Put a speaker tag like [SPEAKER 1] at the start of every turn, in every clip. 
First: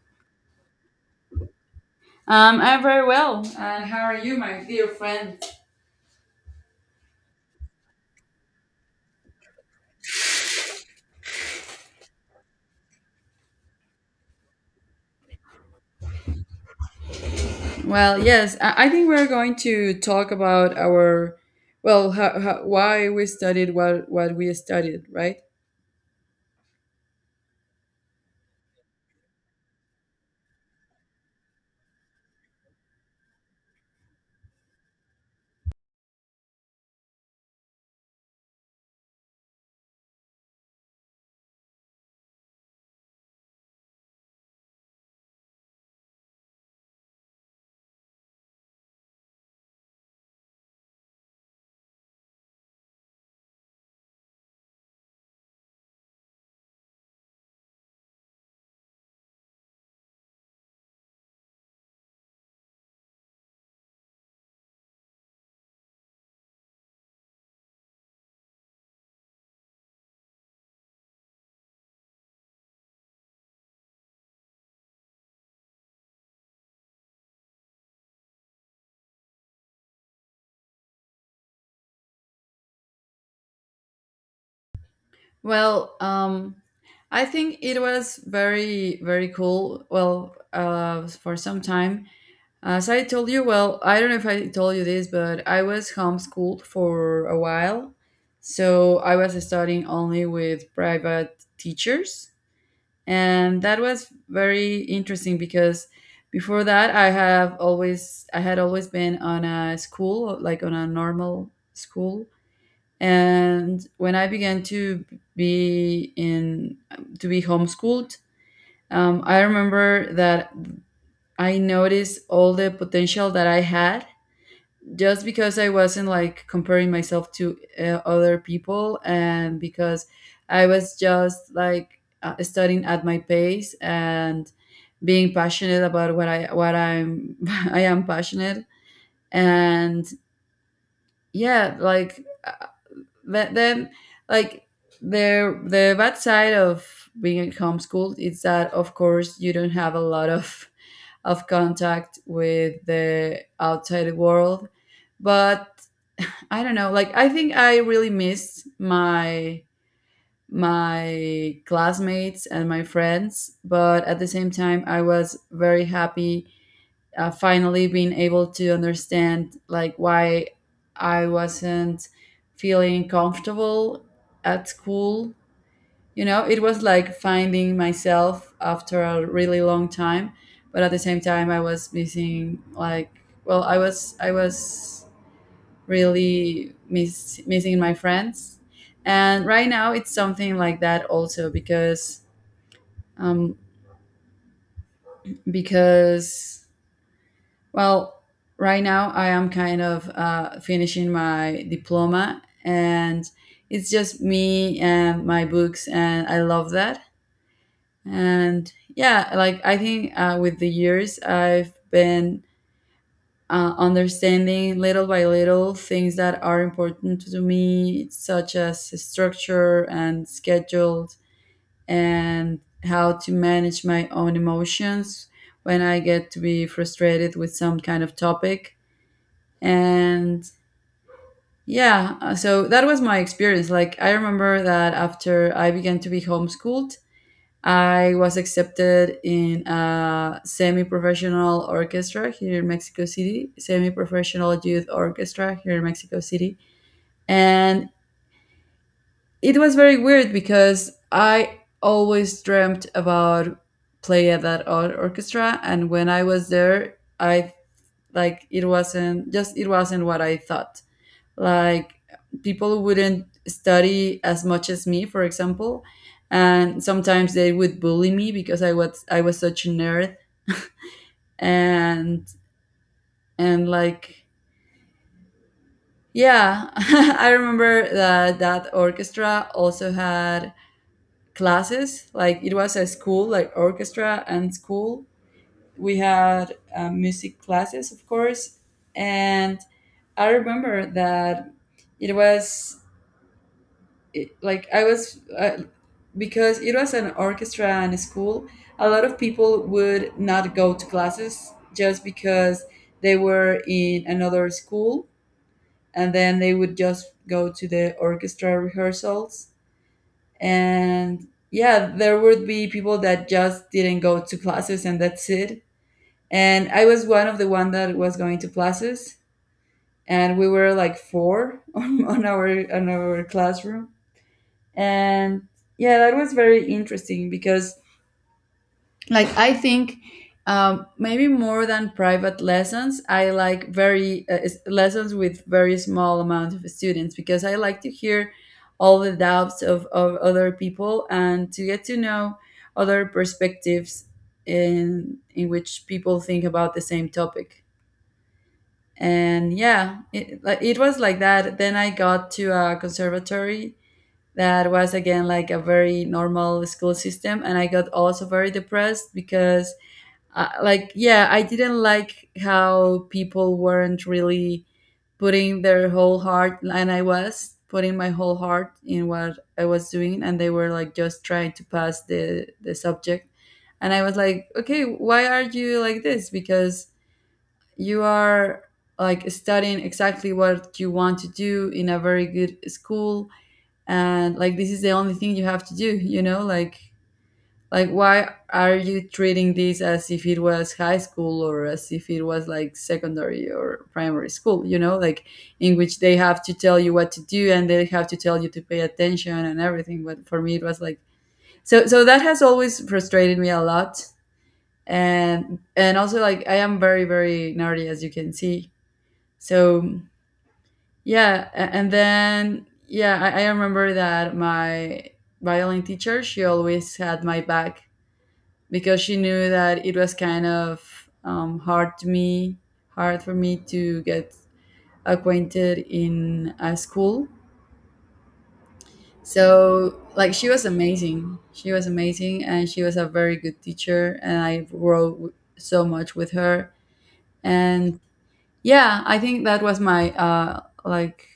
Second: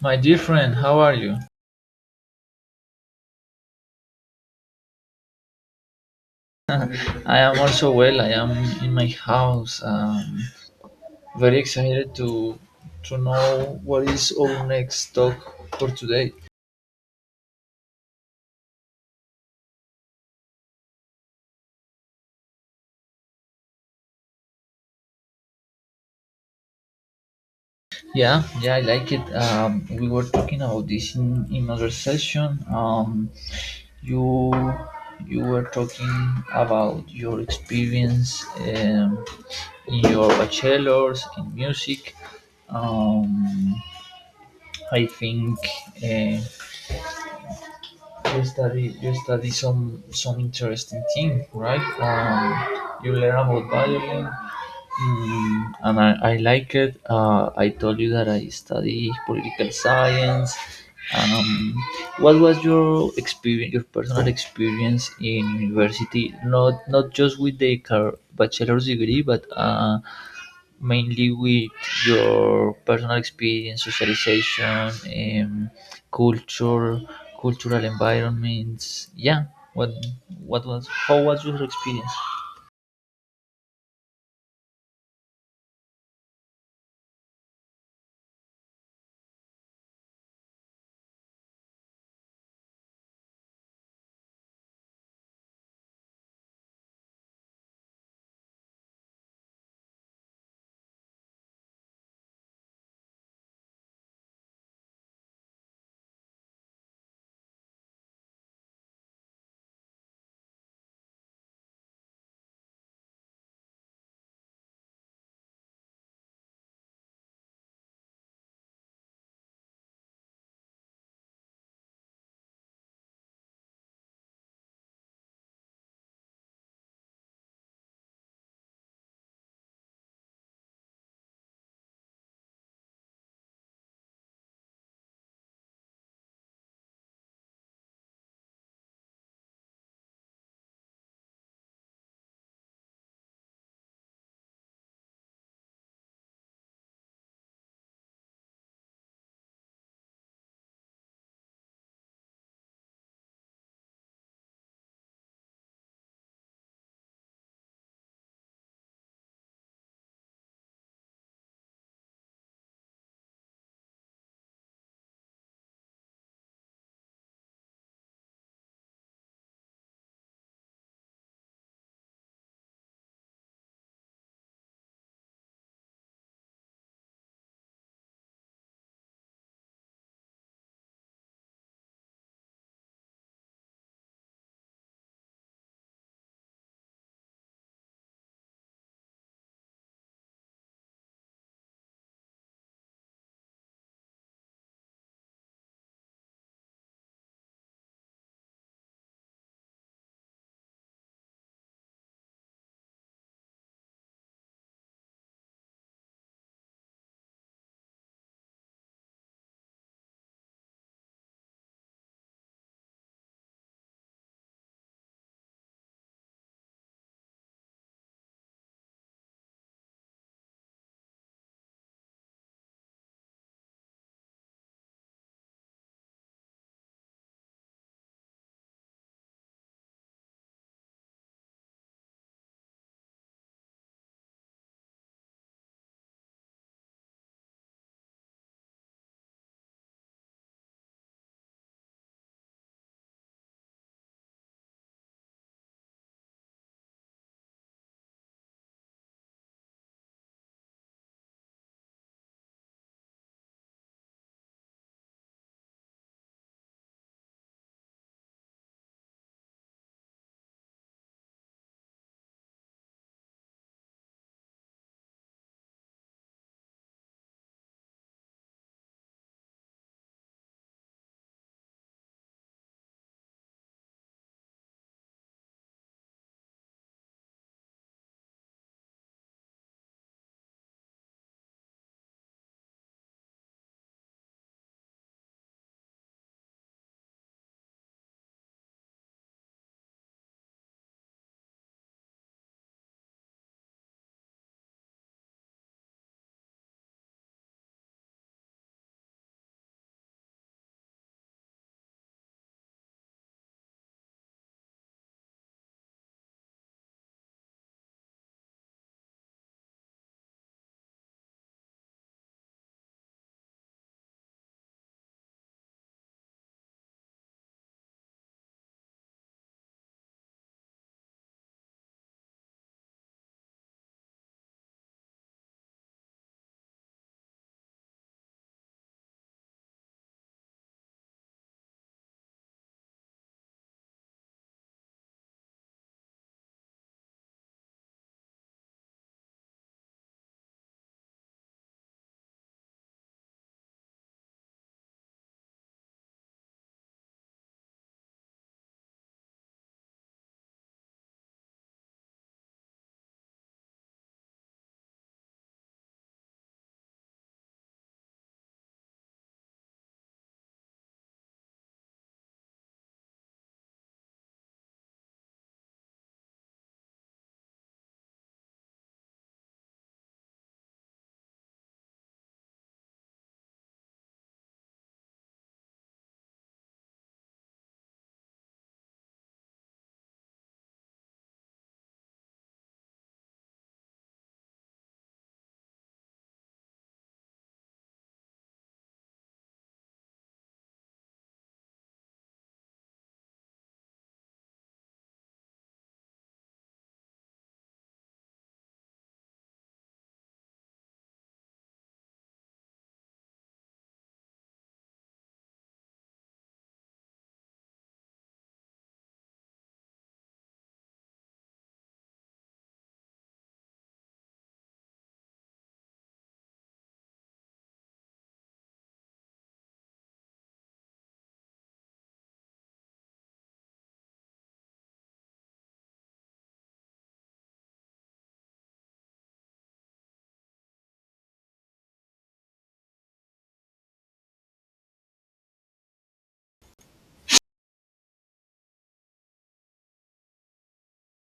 [SPEAKER 1] My dear friend, how are you?
[SPEAKER 2] I'm very well. And how are you, my dear friend?
[SPEAKER 1] I am also well. I am in my house. Very excited to know what is our next talk for today.
[SPEAKER 2] Well, yes, I think we're going to talk about our, well, how, why we studied what we studied, right?
[SPEAKER 1] Yeah, yeah, I like it. We were talking about this in other session. You you were talking about your experience in your bachelor's in music. Um, I think. Uh, you study some interesting thing, right? You learn about violin, and I like it. I told you that I study political science. um, what was your experience, your personal experience in university? Not just with the bachelor's degree, but mainly with your personal experience, socialization, um, culture, cultural environments. Yeah. What what was How was your experience?
[SPEAKER 2] Well, I think it was very cool. Well, for some time, as I told you, well, I don't know if I told you this, but I was homeschooled for a while, so I was studying only with private teachers and that was very interesting because before that I had always been on a school, like on a normal school, and when I began to be in to be homeschooled, I remember that I noticed all the potential that I had just because I wasn't like comparing myself to other people, and because I was just like studying at my pace and being passionate about what I what I'm I am passionate. And yeah, th- then like the bad side of being homeschooled is that of course you don't have a lot of contact with the outside world. But I don't know, like I think I really missed my my classmates and my friends, but at the same time I was very happy, finally being able to understand like why I wasn't feeling comfortable at school. You know, it was like finding myself after a really long time, but at the same time I was missing like well, I was really missing my friends. And right now it's something like that also because um because well, right now I am kind of finishing my diploma, and it's just me and my books, and I love that. And yeah, like I think with the years I've been understanding little by little things that are important to me, such as structure and schedule and how to manage my own emotions when I get to be frustrated with some kind of topic. And yeah, so that was my experience. Like I remember that after I began to be homeschooled, I was accepted in a semi professional orchestra here in Mexico City, semi professional youth orchestra here in Mexico City. And it was very weird because I always dreamt about play at that orchestra, and when I was there I it wasn't what I thought. Like people wouldn't study as much as me, for example, and sometimes they would bully me because I was such a nerd. And and like yeah, I remember that that orchestra also had classes. Like it was a school, like orchestra and school. We had music classes, of course, and I remember that it was it, like I was because it was an orchestra and a school, a lot of people would not go to classes just because they were in another school, and then they would just go to the orchestra rehearsals. And yeah, there would be people that just didn't go to classes, and that's it. And I was one of the one that was going to classes, and we were like four on our classroom. And yeah, that was very interesting because like I think, maybe more than private lessons, I like very lessons with very small amount of students because I like to hear all the doubts of other people and to get to know other perspectives in which people think about the same topic. And yeah, it was like that. Then I got to a conservatory that was again like a very normal school system, and I got also very depressed because yeah, I didn't like how people weren't really putting their whole heart, and I was putting my whole heart in what I was doing, and they were like just trying to pass the subject. And I was like, okay, why are you like this, because you are like studying exactly what you want to do in a very good school, and like this is the only thing you have to do, you know, like why are you treating this as if it was high school or as if it was like secondary or primary school, you know, like in which they have to tell you what to do and they have to tell you to pay attention and everything, but for me it was like so that has always frustrated me a lot. And also like I am very nerdy, as you can see. So yeah, a- and then yeah, I remember that my violin teacher, she always had my back because she knew that it was kind of hard to me, hard for me to get acquainted in a school. So like she was amazing, and she was a very good teacher, and I wrote so much with her. And yeah, I think that was my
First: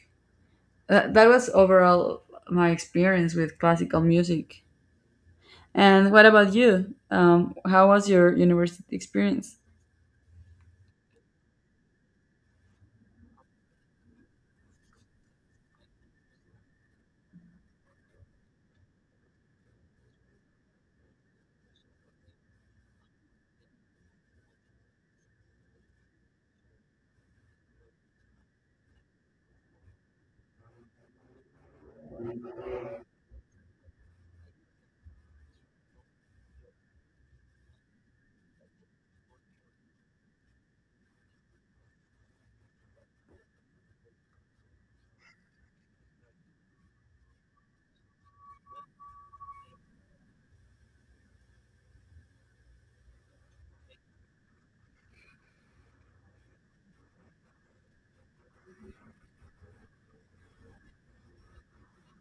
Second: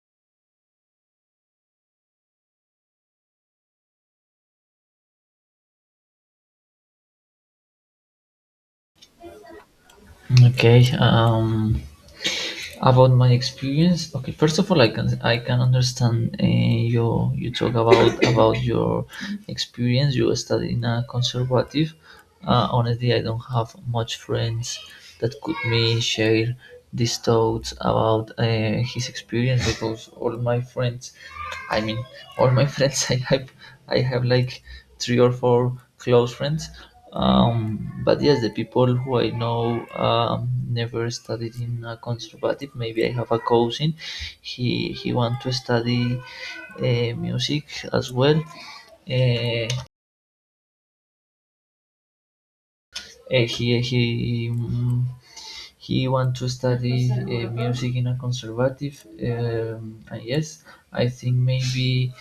[SPEAKER 2] That was overall my experience with classical music. And what about you? How was your university experience?
[SPEAKER 1] Okay. About my experience. Okay. First of all, I can understand you talk about your experience. You study in a conservative. Honestly, I don't have much friends that could me share these thoughts about his experience because all my friends, I mean, all my friends I have like three or four close friends. But yes, the people who I know never studied in a conservative. Maybe I have a cousin. He want to study music as well. Uh, Eh, he he mm, he want to study music in a conservative. And yes, I think maybe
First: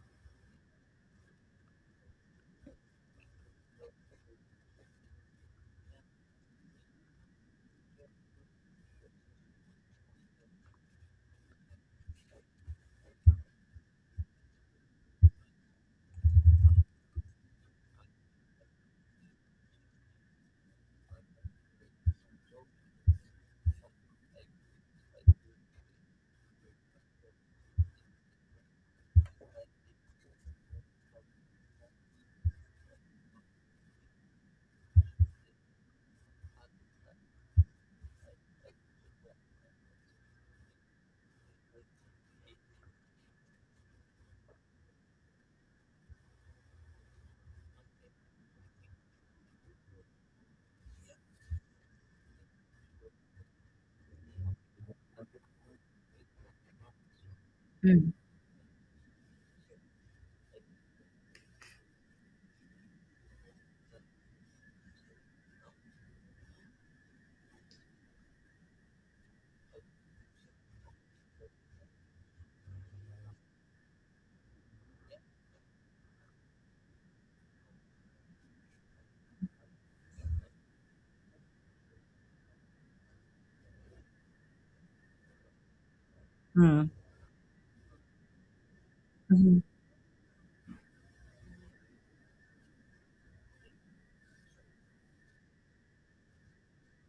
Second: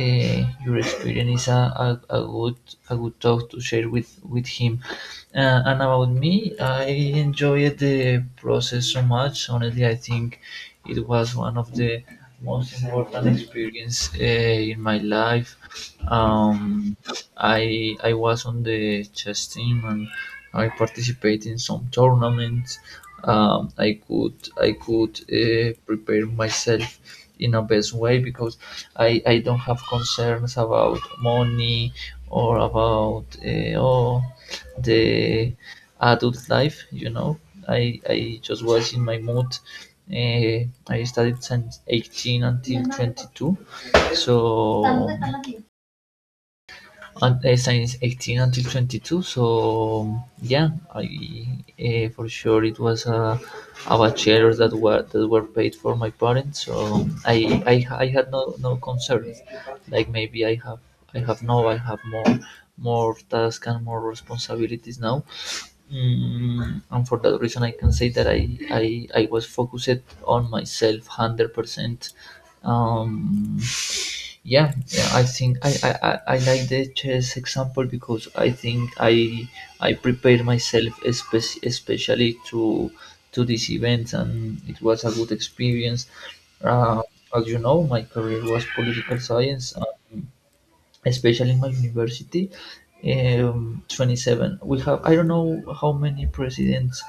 [SPEAKER 1] your experience is a good talk to share with him. And about me, I enjoyed the process so much. Honestly, I think it was one of the most important experience in my life. Um, I was on the chess team, and I participated in some tournaments. I could prepare myself in a best way because I don't have concerns about money or about the adult life. You know, I just was in my mood. I studied since 18 until 22, so un- since 18 until 22. So yeah, I for sure it was a bachelor that were paid for my parents. So I had no concerns. Like maybe I have more tasks and more responsibilities now. And for that reason, I can say that I was focused on myself 100%. Um, yeah, yeah, I think I like the chess example because I think I prepared myself especially to this event, and it was a good experience.
[SPEAKER 2] Hmm.
[SPEAKER 1] Uh, as you know, my career was political
[SPEAKER 2] Mhm.
[SPEAKER 1] science, especially in my university. 27 we have, I don't know how many presidents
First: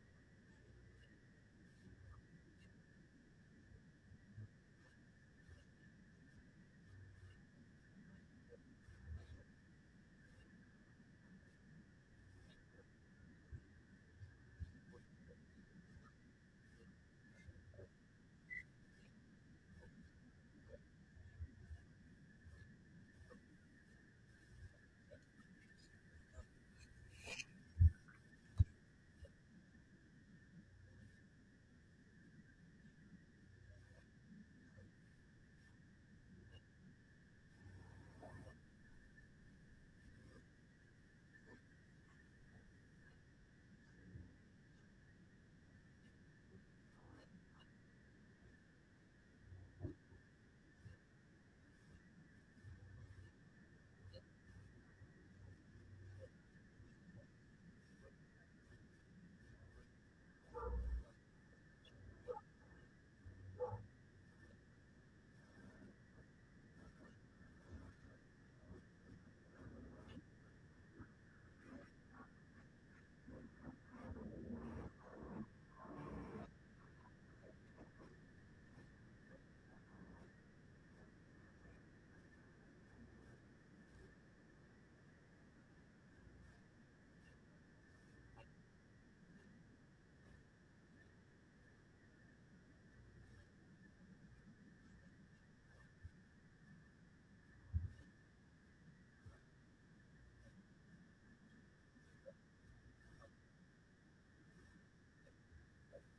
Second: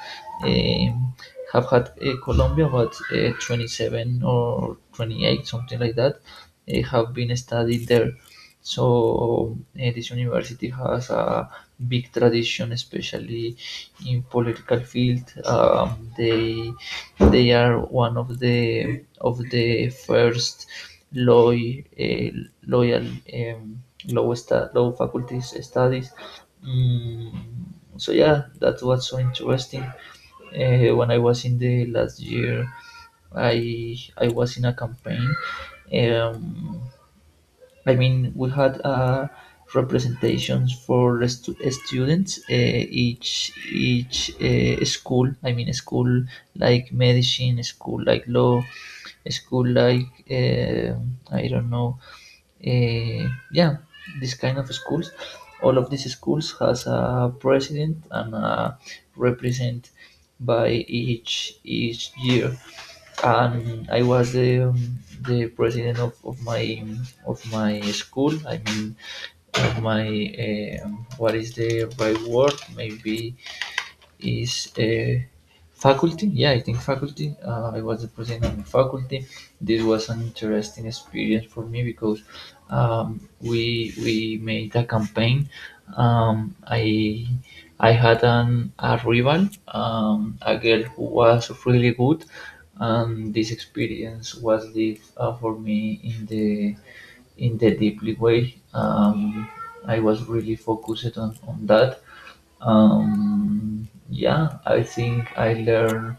[SPEAKER 1] um, have had Colombia, but 27 or 28, something like that have been studied there. This university has a big tradition, especially in political field. They are one of the first loyal loyal um, low faculties studies. Mm, so yeah, that's what's so interesting. When I was in the last year, I was in a campaign. Um, I mean, we had representations for students. Each school. I mean, school like medicine, school like law, school like I don't know. Yeah, this kind of schools. All of these schools has a president and a represent by each year. And I was the president of my school. I mean, of my what is the right word? Maybe is a faculty. Yeah, I think faculty. I was representing the faculty. This was an interesting experience for me because we made a campaign. I had an a rival, a girl who was really good, and this experience was live for me in the deeply way. I was really focused on that. Yeah, I think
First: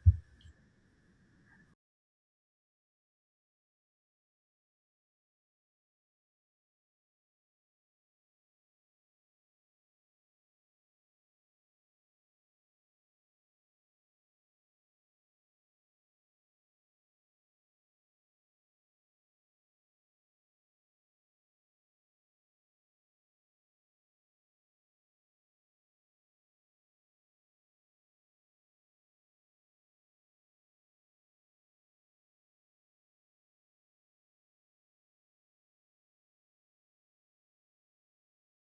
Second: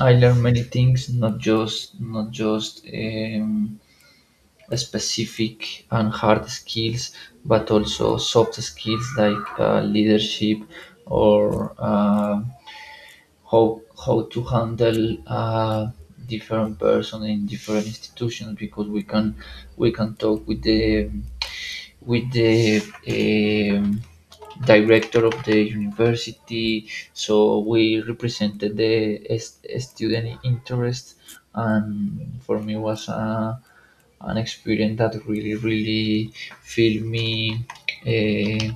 [SPEAKER 1] I learn many things, not just specific and hard skills, but also soft skills like leadership or how to handle uh, different person in different institutions because we can talk with the with the um, director of the university. So we represented the student interest, and for me was a, an experience that really, really filled me, uh,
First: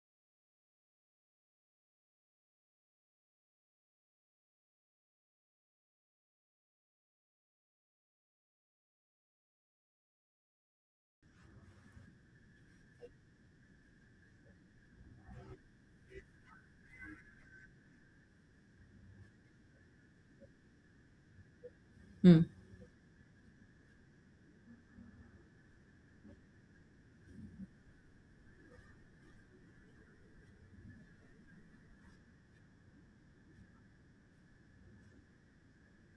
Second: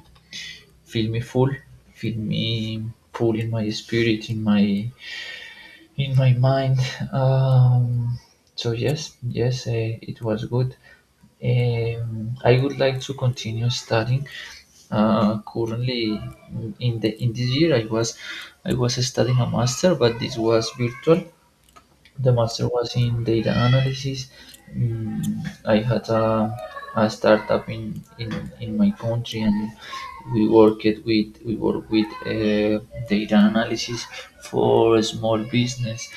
[SPEAKER 1] filled me full, filled me full in my spirit, in my mind. Um, so yes, yes, it was good. I would like to continue studying. Currently, in this year, I was studying a master, but this was virtual. The
[SPEAKER 2] Hmm.
[SPEAKER 1] master was in data analysis. I had a startup in my country, and we work with data analysis for small business.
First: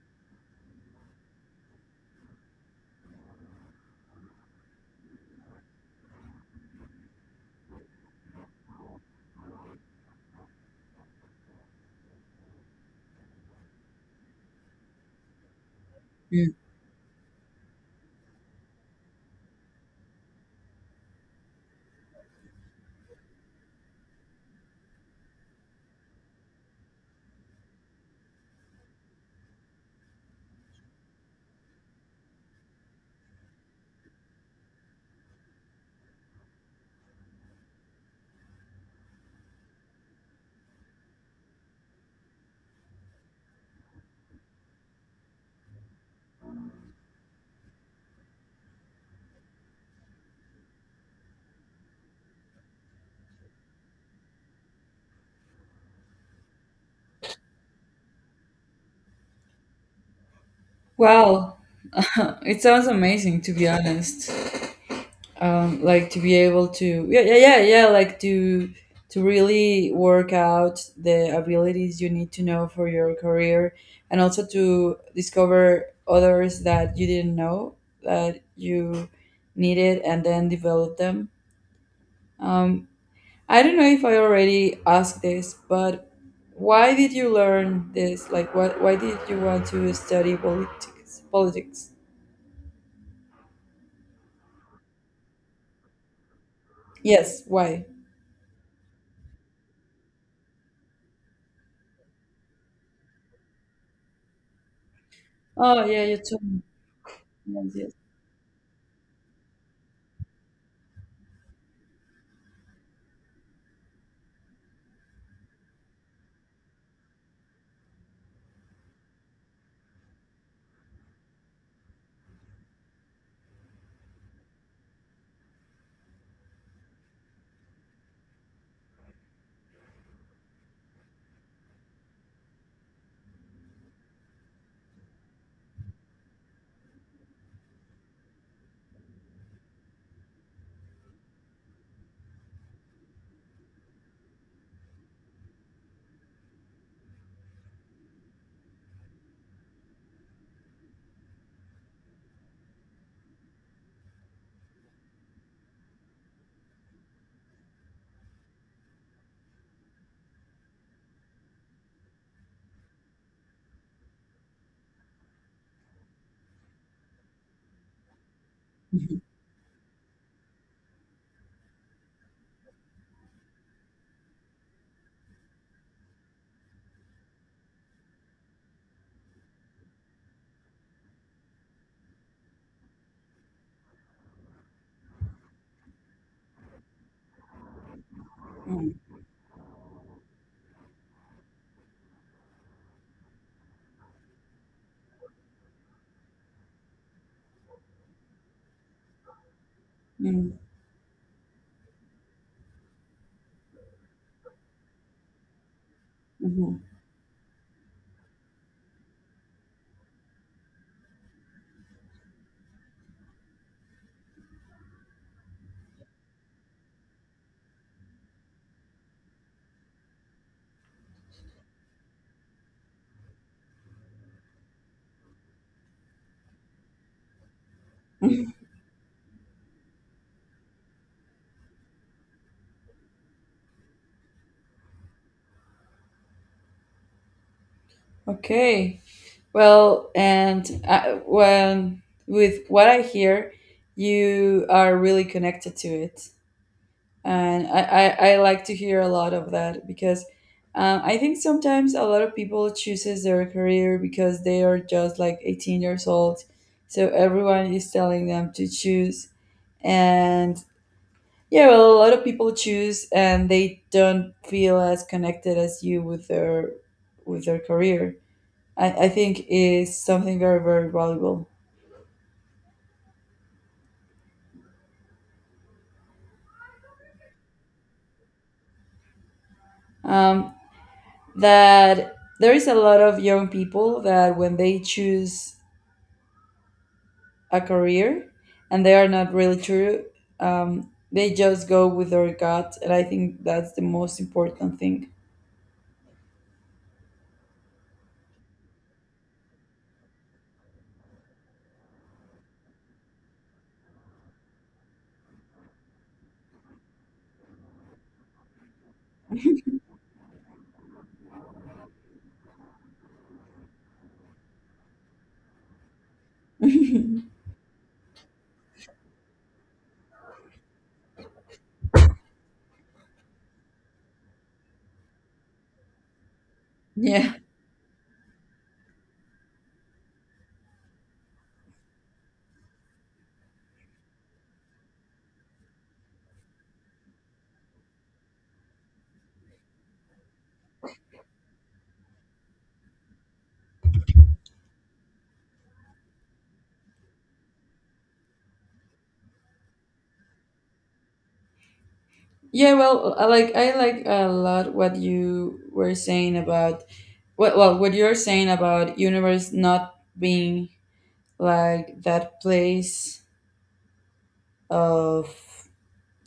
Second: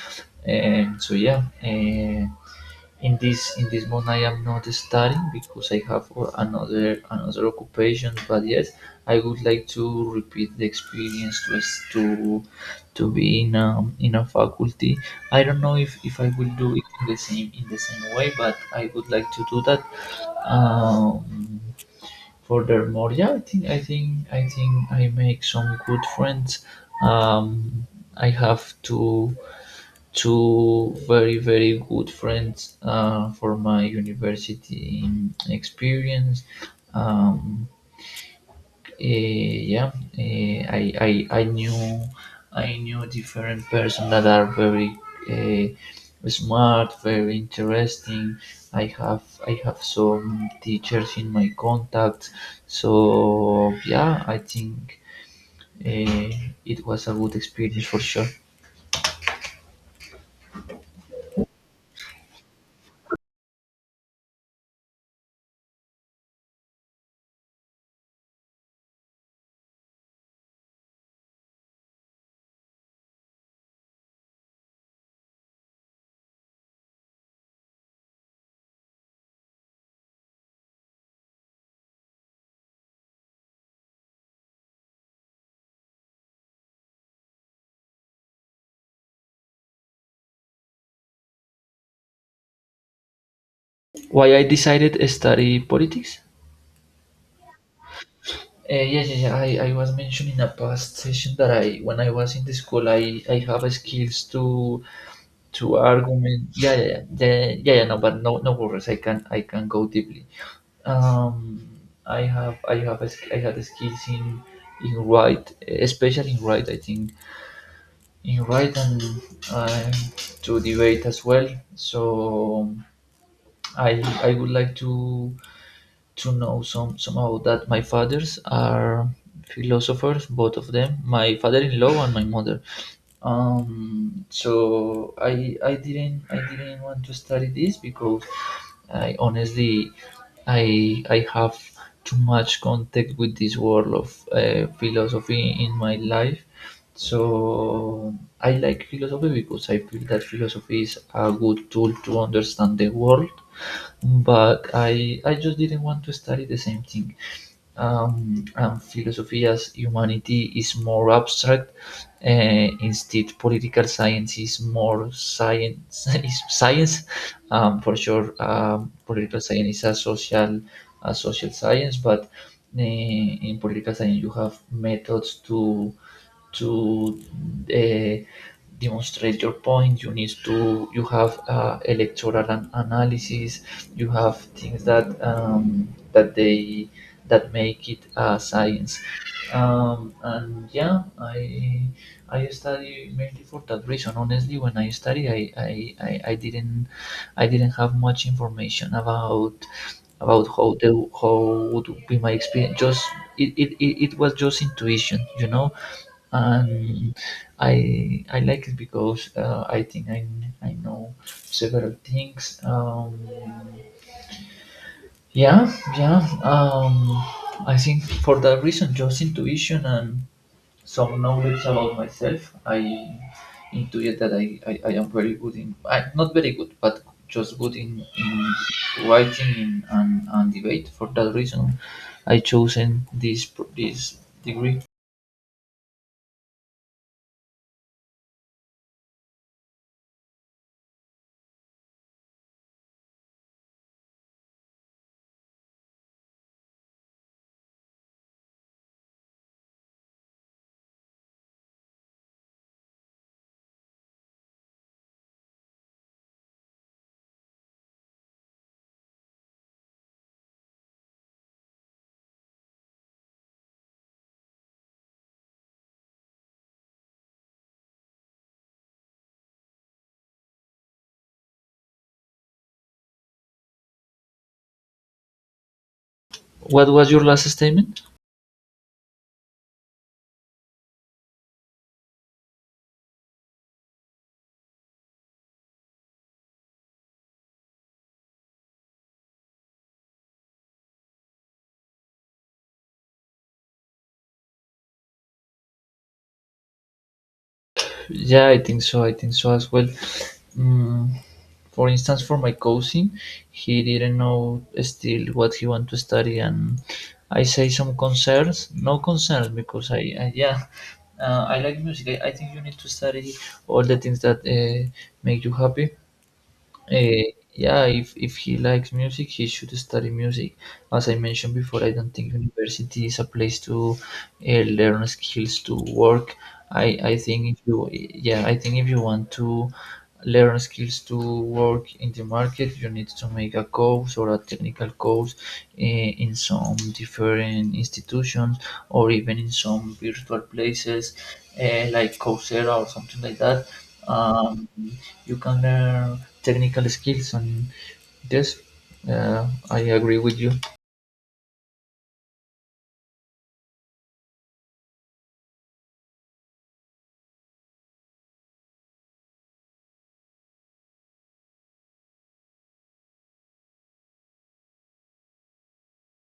[SPEAKER 1] And so yeah, in this month I am not studying because I have another occupation. But yes, I would like to repeat the experience to be in a faculty. I don't know if I
[SPEAKER 2] Hmm.
[SPEAKER 1] will do it in the same way, but I would like to do that. Um, Furthermore, yeah, I think I make some good friends. Um, I have two very very good friends for my university experience. Um, yeah, eh, I, I I knew I knew different person that are very eh, smart, very interesting. I have some teachers in my contact, so yeah, I think eh, it was a good experience for sure.
[SPEAKER 2] Wow, it sounds amazing, to be honest. Like to be able to yeah, like to really work out the abilities you need to know for your career, and also to discover others that you didn't know that you needed and then develop them. Um, I don't know if I already asked this, but why did you learn this? Like, what? Why did you want to study politics? Politics.
[SPEAKER 1] Why I decided to study politics?
[SPEAKER 2] Yes. Why?
[SPEAKER 1] Yes, yes, yeah. I was mentioning a past session that I, when I was in the school, I have skills to
[SPEAKER 2] Oh, yeah. You told
[SPEAKER 1] argument.
[SPEAKER 2] me.
[SPEAKER 1] Yeah, yeah, yeah, yeah, yeah, yeah,
[SPEAKER 2] Yes.
[SPEAKER 1] no, but no, no worries. I can go deeply. Um, I have, a sk- I had skills in write, especially in write. I think in write and uh, to debate as well. So I would like to know some, somehow that my fathers are philosophers, both of them. My father-in-law and my mother. I didn't want to study this because I honestly I have too much contact with this world of philosophy in my life. so I like philosophy because I feel that philosophy is a good tool to understand the world, but I just didn't want to study the same thing. And philosophia's humanity is more abstract. Instead, political science is more science. Is science, for sure.
[SPEAKER 2] Yes.
[SPEAKER 1] Political science is a social science, but in political science you have methods to to uh, demonstrate your point. You need to, you have electoral analysis, you have things that that they that make it
[SPEAKER 2] Mm,
[SPEAKER 1] science. And yeah, I study mainly for that reason. Honestly, when I study, I didn't have much information about how the how would be my experience. Just it was just intuition, you know.
[SPEAKER 2] mm,
[SPEAKER 1] And I like it because I think I know several things. Yeah, yeah. I think for that reason, just intuition and some knowledge about myself, I intuit that I am very good in, I, not very good, but just good
[SPEAKER 2] mhm.
[SPEAKER 1] in writing and debate. For that reason, I chosen this degree.
[SPEAKER 2] Okay. Well, and when with what I hear, you are really connected to it. And I like to hear a lot of that because I think sometimes a lot of people chooses their career because they are just like 18 years old, so everyone is telling them to choose. And yeah, well, a lot of people choose and they don't feel as connected as you with their career. I think is something very valuable.
[SPEAKER 1] What was your last statement?
[SPEAKER 2] Um, that there is a lot of young people that when they choose a career and they are not really true. They just go with their gut, and I think that's the most important thing.
[SPEAKER 1] Yeah, I think so. I think so as well. Mm, for instance, for my cousin, he didn't know still what he want to study, and I say some concerns, no concerns, because I yeah, I like music. I think you need to study all the things that make you happy. Yeah, if he likes music, he should study music. As I mentioned before, I don't think university is a place to learn skills to work. I
[SPEAKER 2] yeah,
[SPEAKER 1] think if you yeah, I think if you want to learn skills to work in the market, you need to make a course or a technical course in some different institutions or even in some virtual places like Coursera or something like that. Um, you can learn technical skills, and yes, I agree with you.
[SPEAKER 2] yeah. Well, I like a lot what you were saying about what you're saying about universe not being like that place of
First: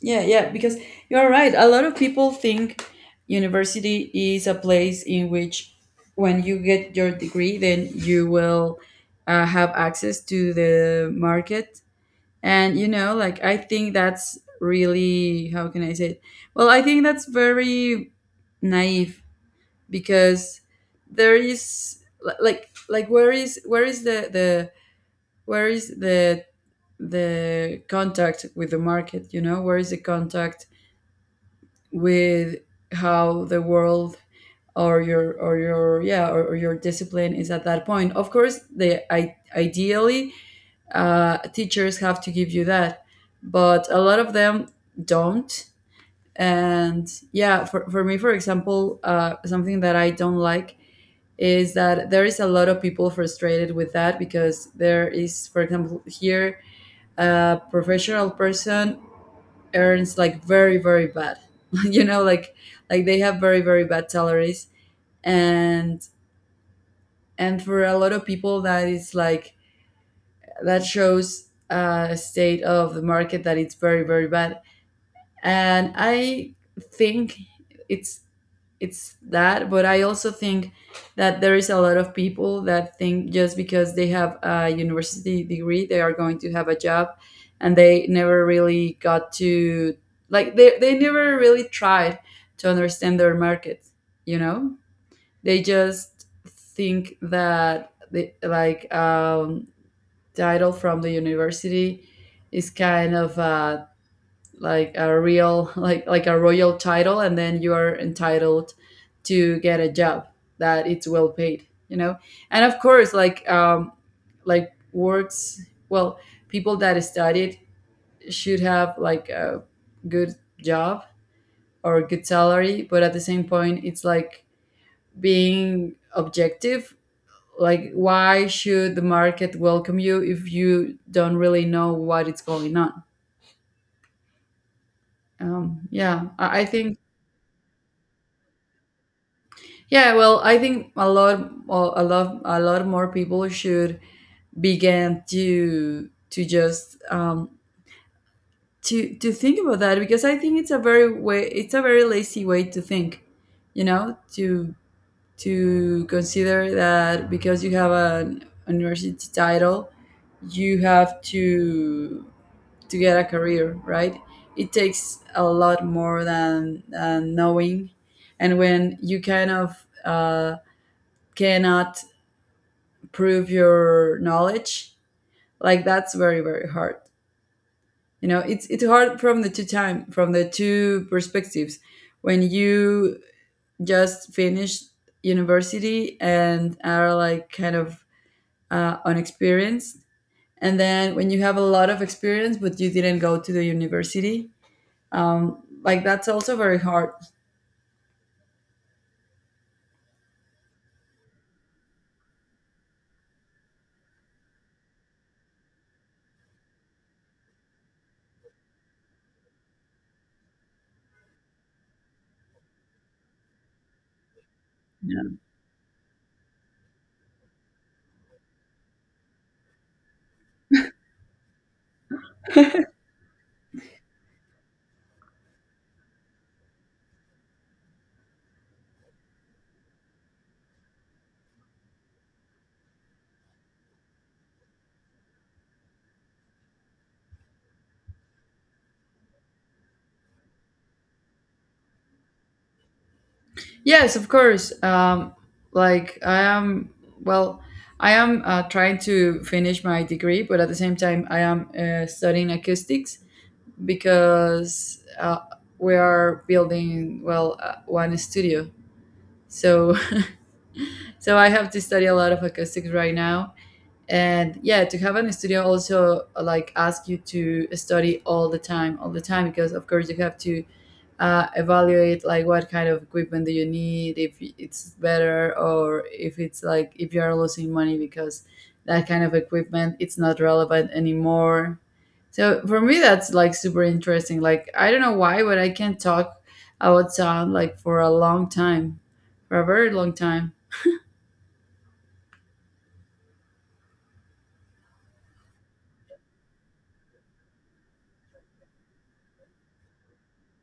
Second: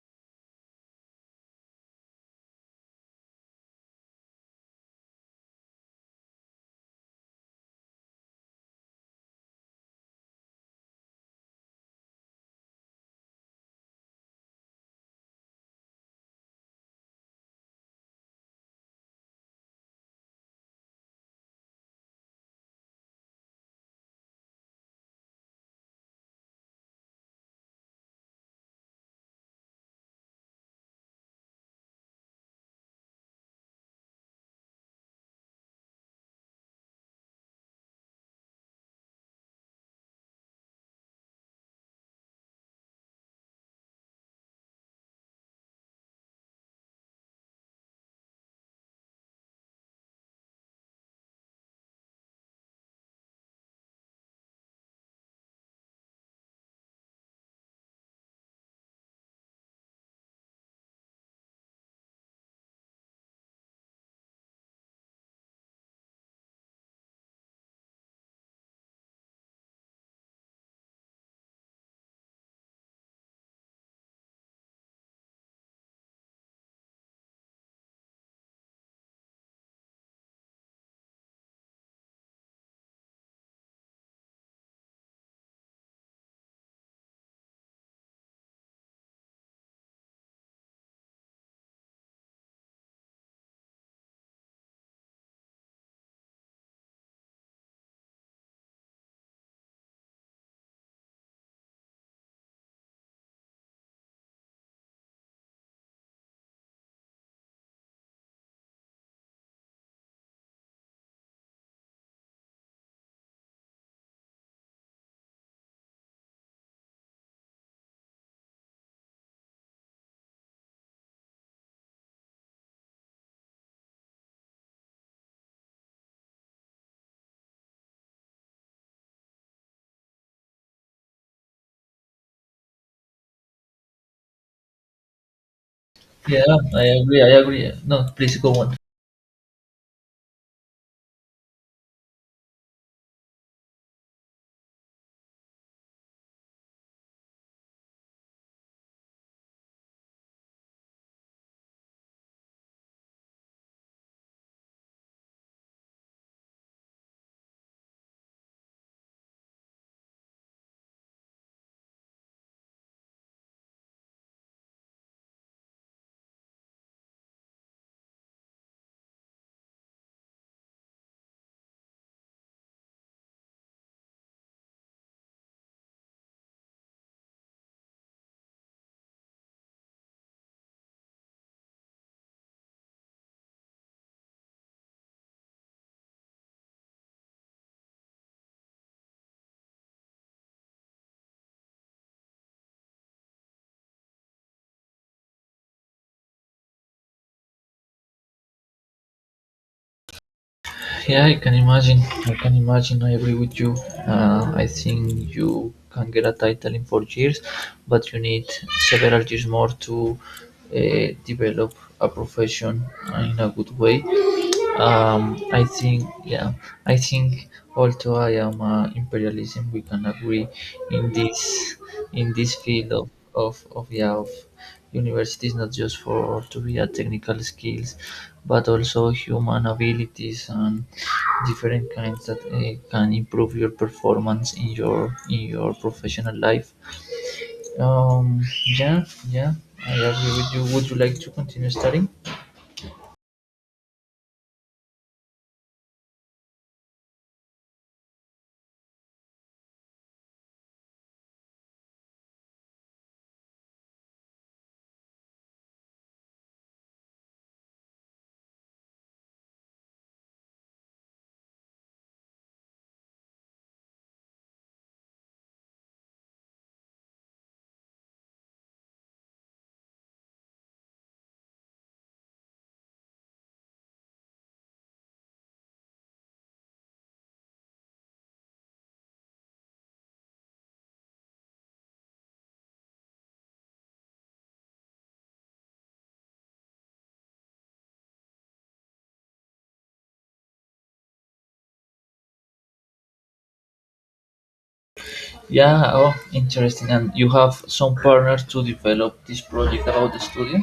[SPEAKER 2] yeah, yeah, because you're right. A lot of people think university is a place in which, when you get your degree, then you will have access to the market. And, you know, like I think that's really, how can I say it? Well, I think that's very naive, because there is where is the contact with the market. You know, where is the contact with how the world or your yeah or your discipline is at that point. Of course they ideally teachers have to give you that, but a lot of them don't. And yeah, for me for example, something that I don't like is that there is a lot of people frustrated with that, because there is, for example here, a professional person earns like very bad you know, like they have very bad salaries. And and for a lot of people that is like that shows a state of the market that it's very bad. And I think it's it's that, but I also think that there is a lot of people that think just because they have a university degree they are going to have a job, and they never really got to like they never really tried to understand their market, you know. They just think that the like title from the university is kind of a like a real a royal title, and then you are entitled to get a job that it's well paid, you know. And of course works well, people that studied should have like a good job or good salary. But at the same point it's like being objective, like why should the market welcome you if you don't really know what is going on. Yeah,
[SPEAKER 1] Yeah,
[SPEAKER 2] I
[SPEAKER 1] I
[SPEAKER 2] think.
[SPEAKER 1] agree. I agree. No, please go on.
[SPEAKER 2] Yeah, I think a lot, well, a lot more people should begin to just to think about that, because I think it's a very way, it's a very lazy way to think, you know, to consider that because you have an university title, you have to get a career, right? It takes a lot more than knowing, and when you kind of cannot prove your knowledge, like that's very very hard. You know, it's hard from the two time from the two perspectives when you just finished university and are like kind of unexperienced, and then when you have a lot of experience but you didn't go to the university. Like that's also very hard.
[SPEAKER 1] Yeah, I can imagine. I can imagine. I agree with you. I think you can get a title in 4 years, but you need several years more to develop a profession in a good way. I think, yeah, I think. Although I am imperialism, we can agree in this in this field of universities, not just for to be a technical skills, but also human abilities and different kinds that can improve your performance in your professional life. Um, yeah, yeah, I agree with you. Would you like to continue studying?
[SPEAKER 2] Yes, of course. Like I am, well, I am trying to finish my degree, but at the same time, I am studying acoustics, because we are building, well, one studio. So, so I have to study a lot of acoustics right now. And yeah, to have an studio also like ask you to study all the time, because of course you have to evaluate like what kind of equipment do you need, if it's better or if it's like if you're losing money because that kind of equipment it's not relevant anymore. So for me that's like super interesting. Like I don't know why, but I can talk about sound like for a long time, for a very long time.
[SPEAKER 1] Yeah, oh, interesting. And you have some partners to develop this project about the studio?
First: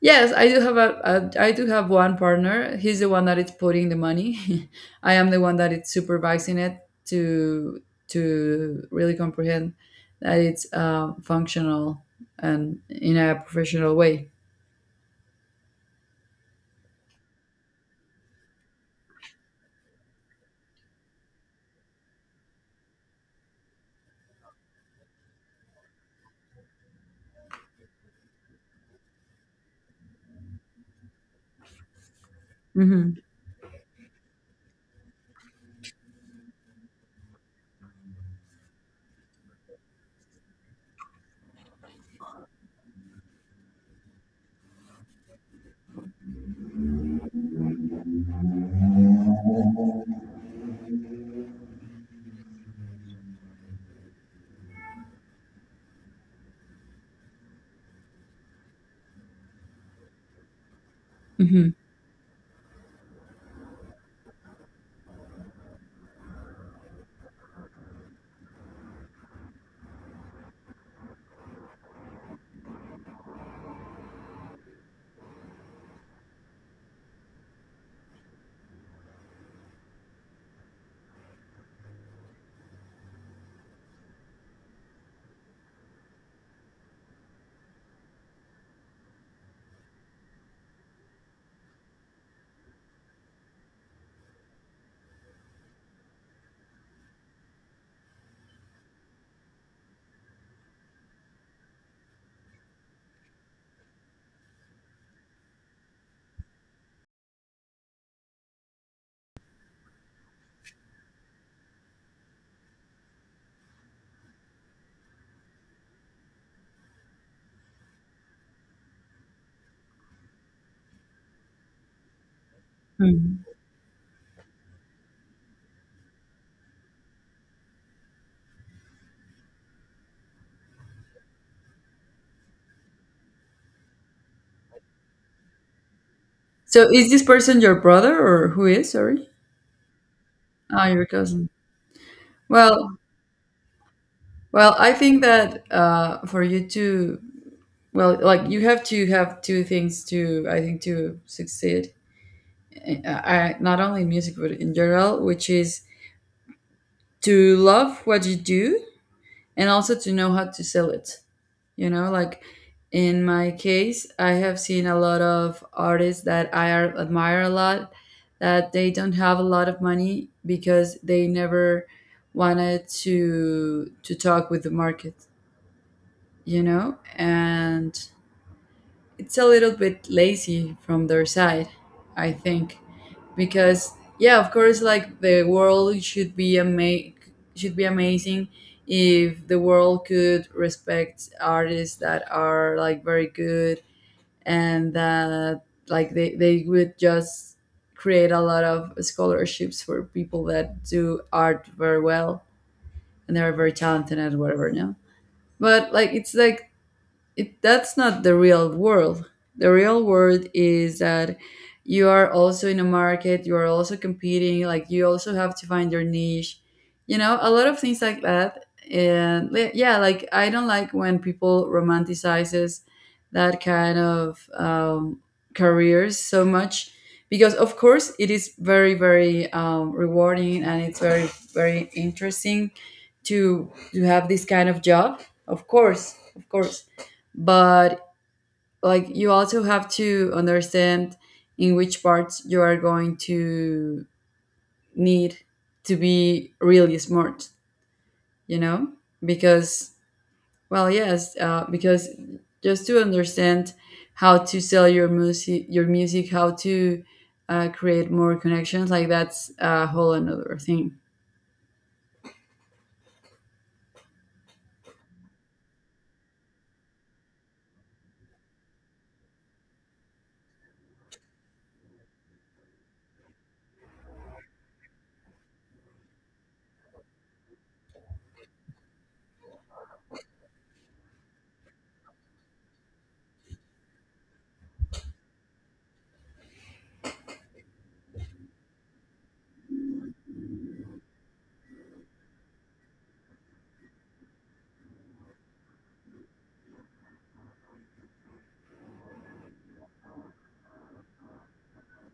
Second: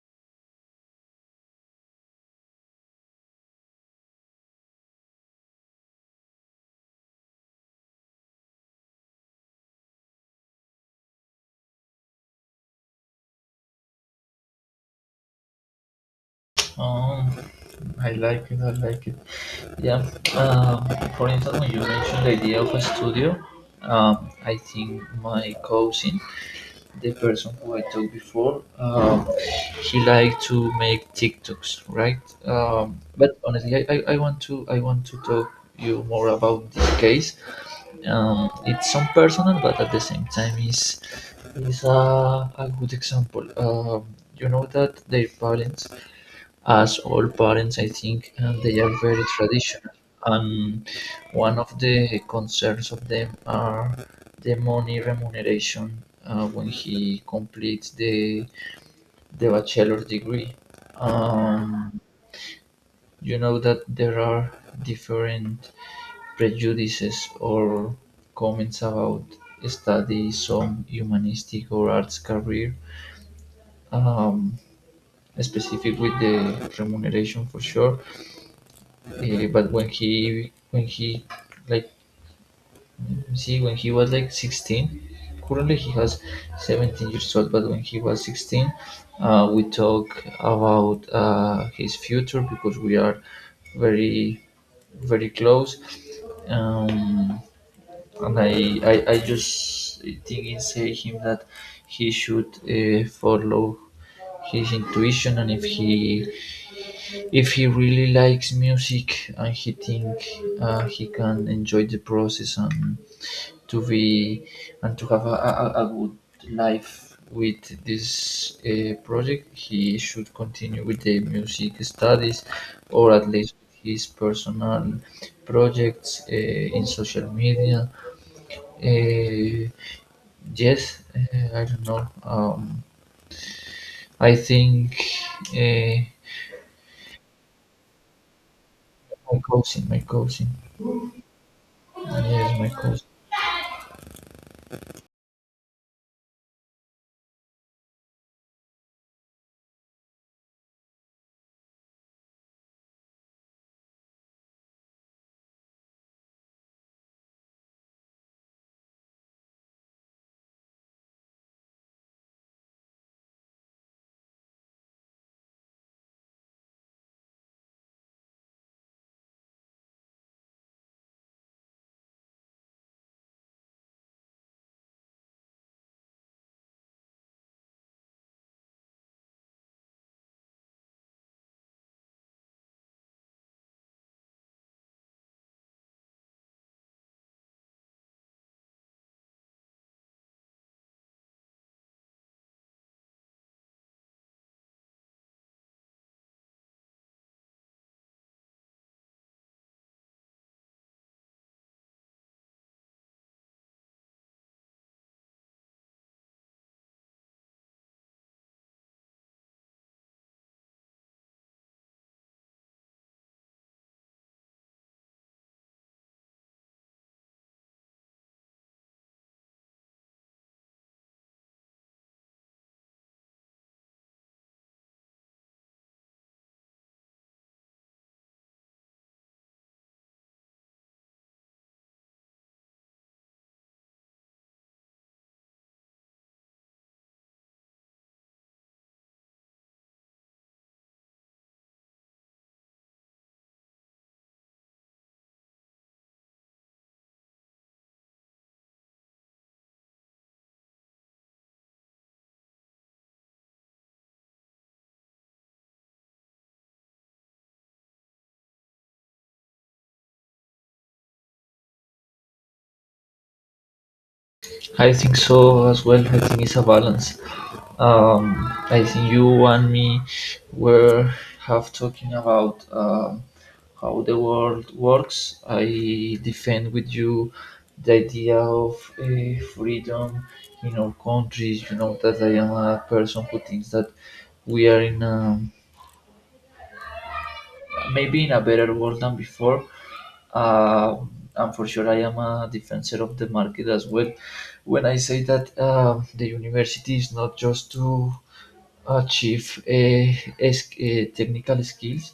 [SPEAKER 2] Yes, I do have a I do have one partner. He's the one that is putting the money. I am the one that is supervising it to to really comprehend that it's functional and in a professional way.
[SPEAKER 1] Um, I like it, I like it. Yeah, um, for instance, when you mentioned the idea of a studio, I think my cousin, the person who I talked before, he liked to make TikToks, right?
[SPEAKER 2] Hmm.
[SPEAKER 1] But honestly, I want to talk you more about this case, it's some personal, but at the same time is a good example. You know that their parents, as all parents, I think, they are very traditional, and one of the concerns of them are the money remuneration when he completes the bachelor degree.
[SPEAKER 2] Hmm.
[SPEAKER 1] Um, you know that there are different prejudices or comments about study some humanistic or arts career, um, specific with the remuneration for sure. Uh, but when he when he like see when he was like 16, currently he has 17 years old, but when he was 16, we talk about his future because we are very very close. Um, and I, I, I just think inside him that he should follow his intuition, and if he really likes music and he think he can enjoy the process and to be and to have a good life with this project, he should continue with the music studies, or at
[SPEAKER 2] Hmm.
[SPEAKER 1] least his personal projects in social media. uh, Yes, I don't know. I think uh,
[SPEAKER 2] So, is this person your brother or who is? Sorry,
[SPEAKER 1] my cousin, my cousin.
[SPEAKER 2] ah, your cousin.
[SPEAKER 1] Yes, my
[SPEAKER 2] Well,
[SPEAKER 1] cousin.
[SPEAKER 2] well, I think that for you to, well, like you have to have two things to, I think, to succeed, not only in music but in general, which is to love what you do and also to know how to sell it. You know, like in my case, I have seen a lot of artists that admire a lot, that they don't have a lot of money because they never wanted to talk with the market, you know? And it's a little bit lazy from their side, I think. Because yeah, of course, like the world should be amazing if the world could respect artists that are like very good, and that like they would just create a lot of scholarships for people that do art very well and they are very talented and whatever, no. But like it's like it, that's not the real world. The real world is that you are also in a market, you are also competing, like you also have to find your niche. You know, a lot of things like that. And yeah, like I don't like when people romanticizes that kind of careers so much, because of course it is very very rewarding and it's very very interesting to have this kind of job, of course, of course. But like you also have to understand in which parts you are going to need to be really smart, you know, because, well, yes, because just to understand how to sell your music, how to create more connections, like that's a whole another thing.
[SPEAKER 1] I think so as well. I think it's a balance. I think you and me were have talking about how the world works. I defend with you the idea of freedom in our countries. You know that I am a person who thinks that we are in a maybe in a better world than before. Uh, and for sure, I am a defender of the market as well. When I say that the university is not just to achieve technical skills,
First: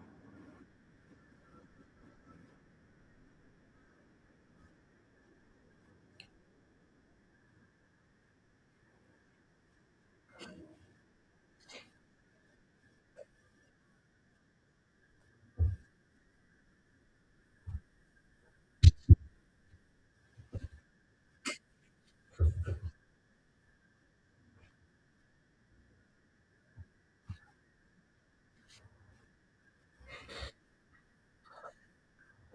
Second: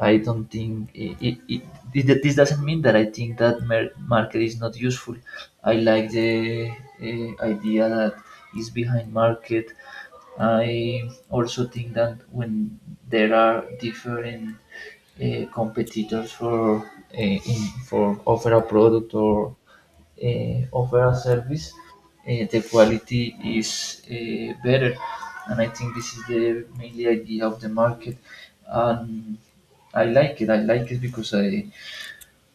[SPEAKER 1] I don't think this doesn't mean that I think that market is not useful. I like the idea that is behind market. I also think that when there are different competitors for for offer a product or offer a service, the quality is better, and I think this is the mainly idea of the market. And I like it, I like it, because i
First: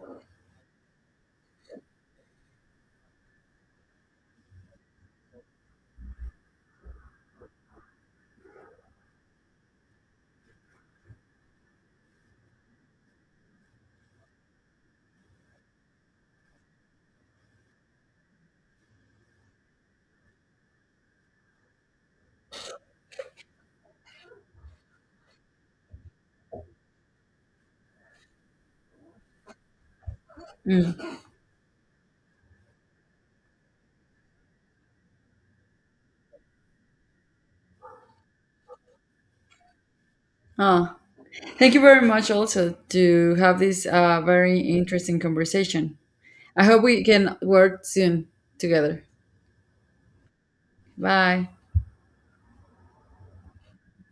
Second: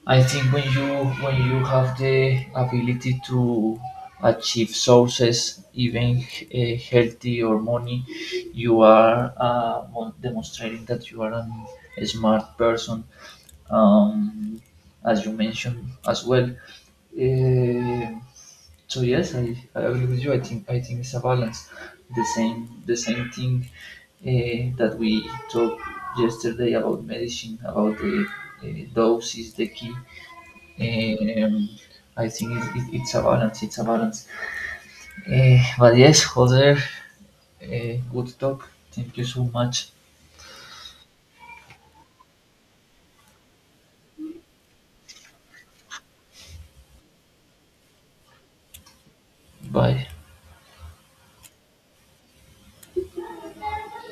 [SPEAKER 1] i think when you have the ability to achieve sources, even healthy or money, you are demonstrating that you are a smart person, um, as you mentioned as well. So yes, I agree with you. I think it's a balance. The same thing that we talked yesterday about medicine, about the dose is the key.
[SPEAKER 2] Mm.
[SPEAKER 1] Um, I think it's a balance. It's a balance. But yes, Jose, good talk. Thank you so much.
[SPEAKER 2] Oh, thank you very much also to have this very interesting conversation. I hope we can work soon together.
[SPEAKER 1] Bye.
[SPEAKER 2] Bye.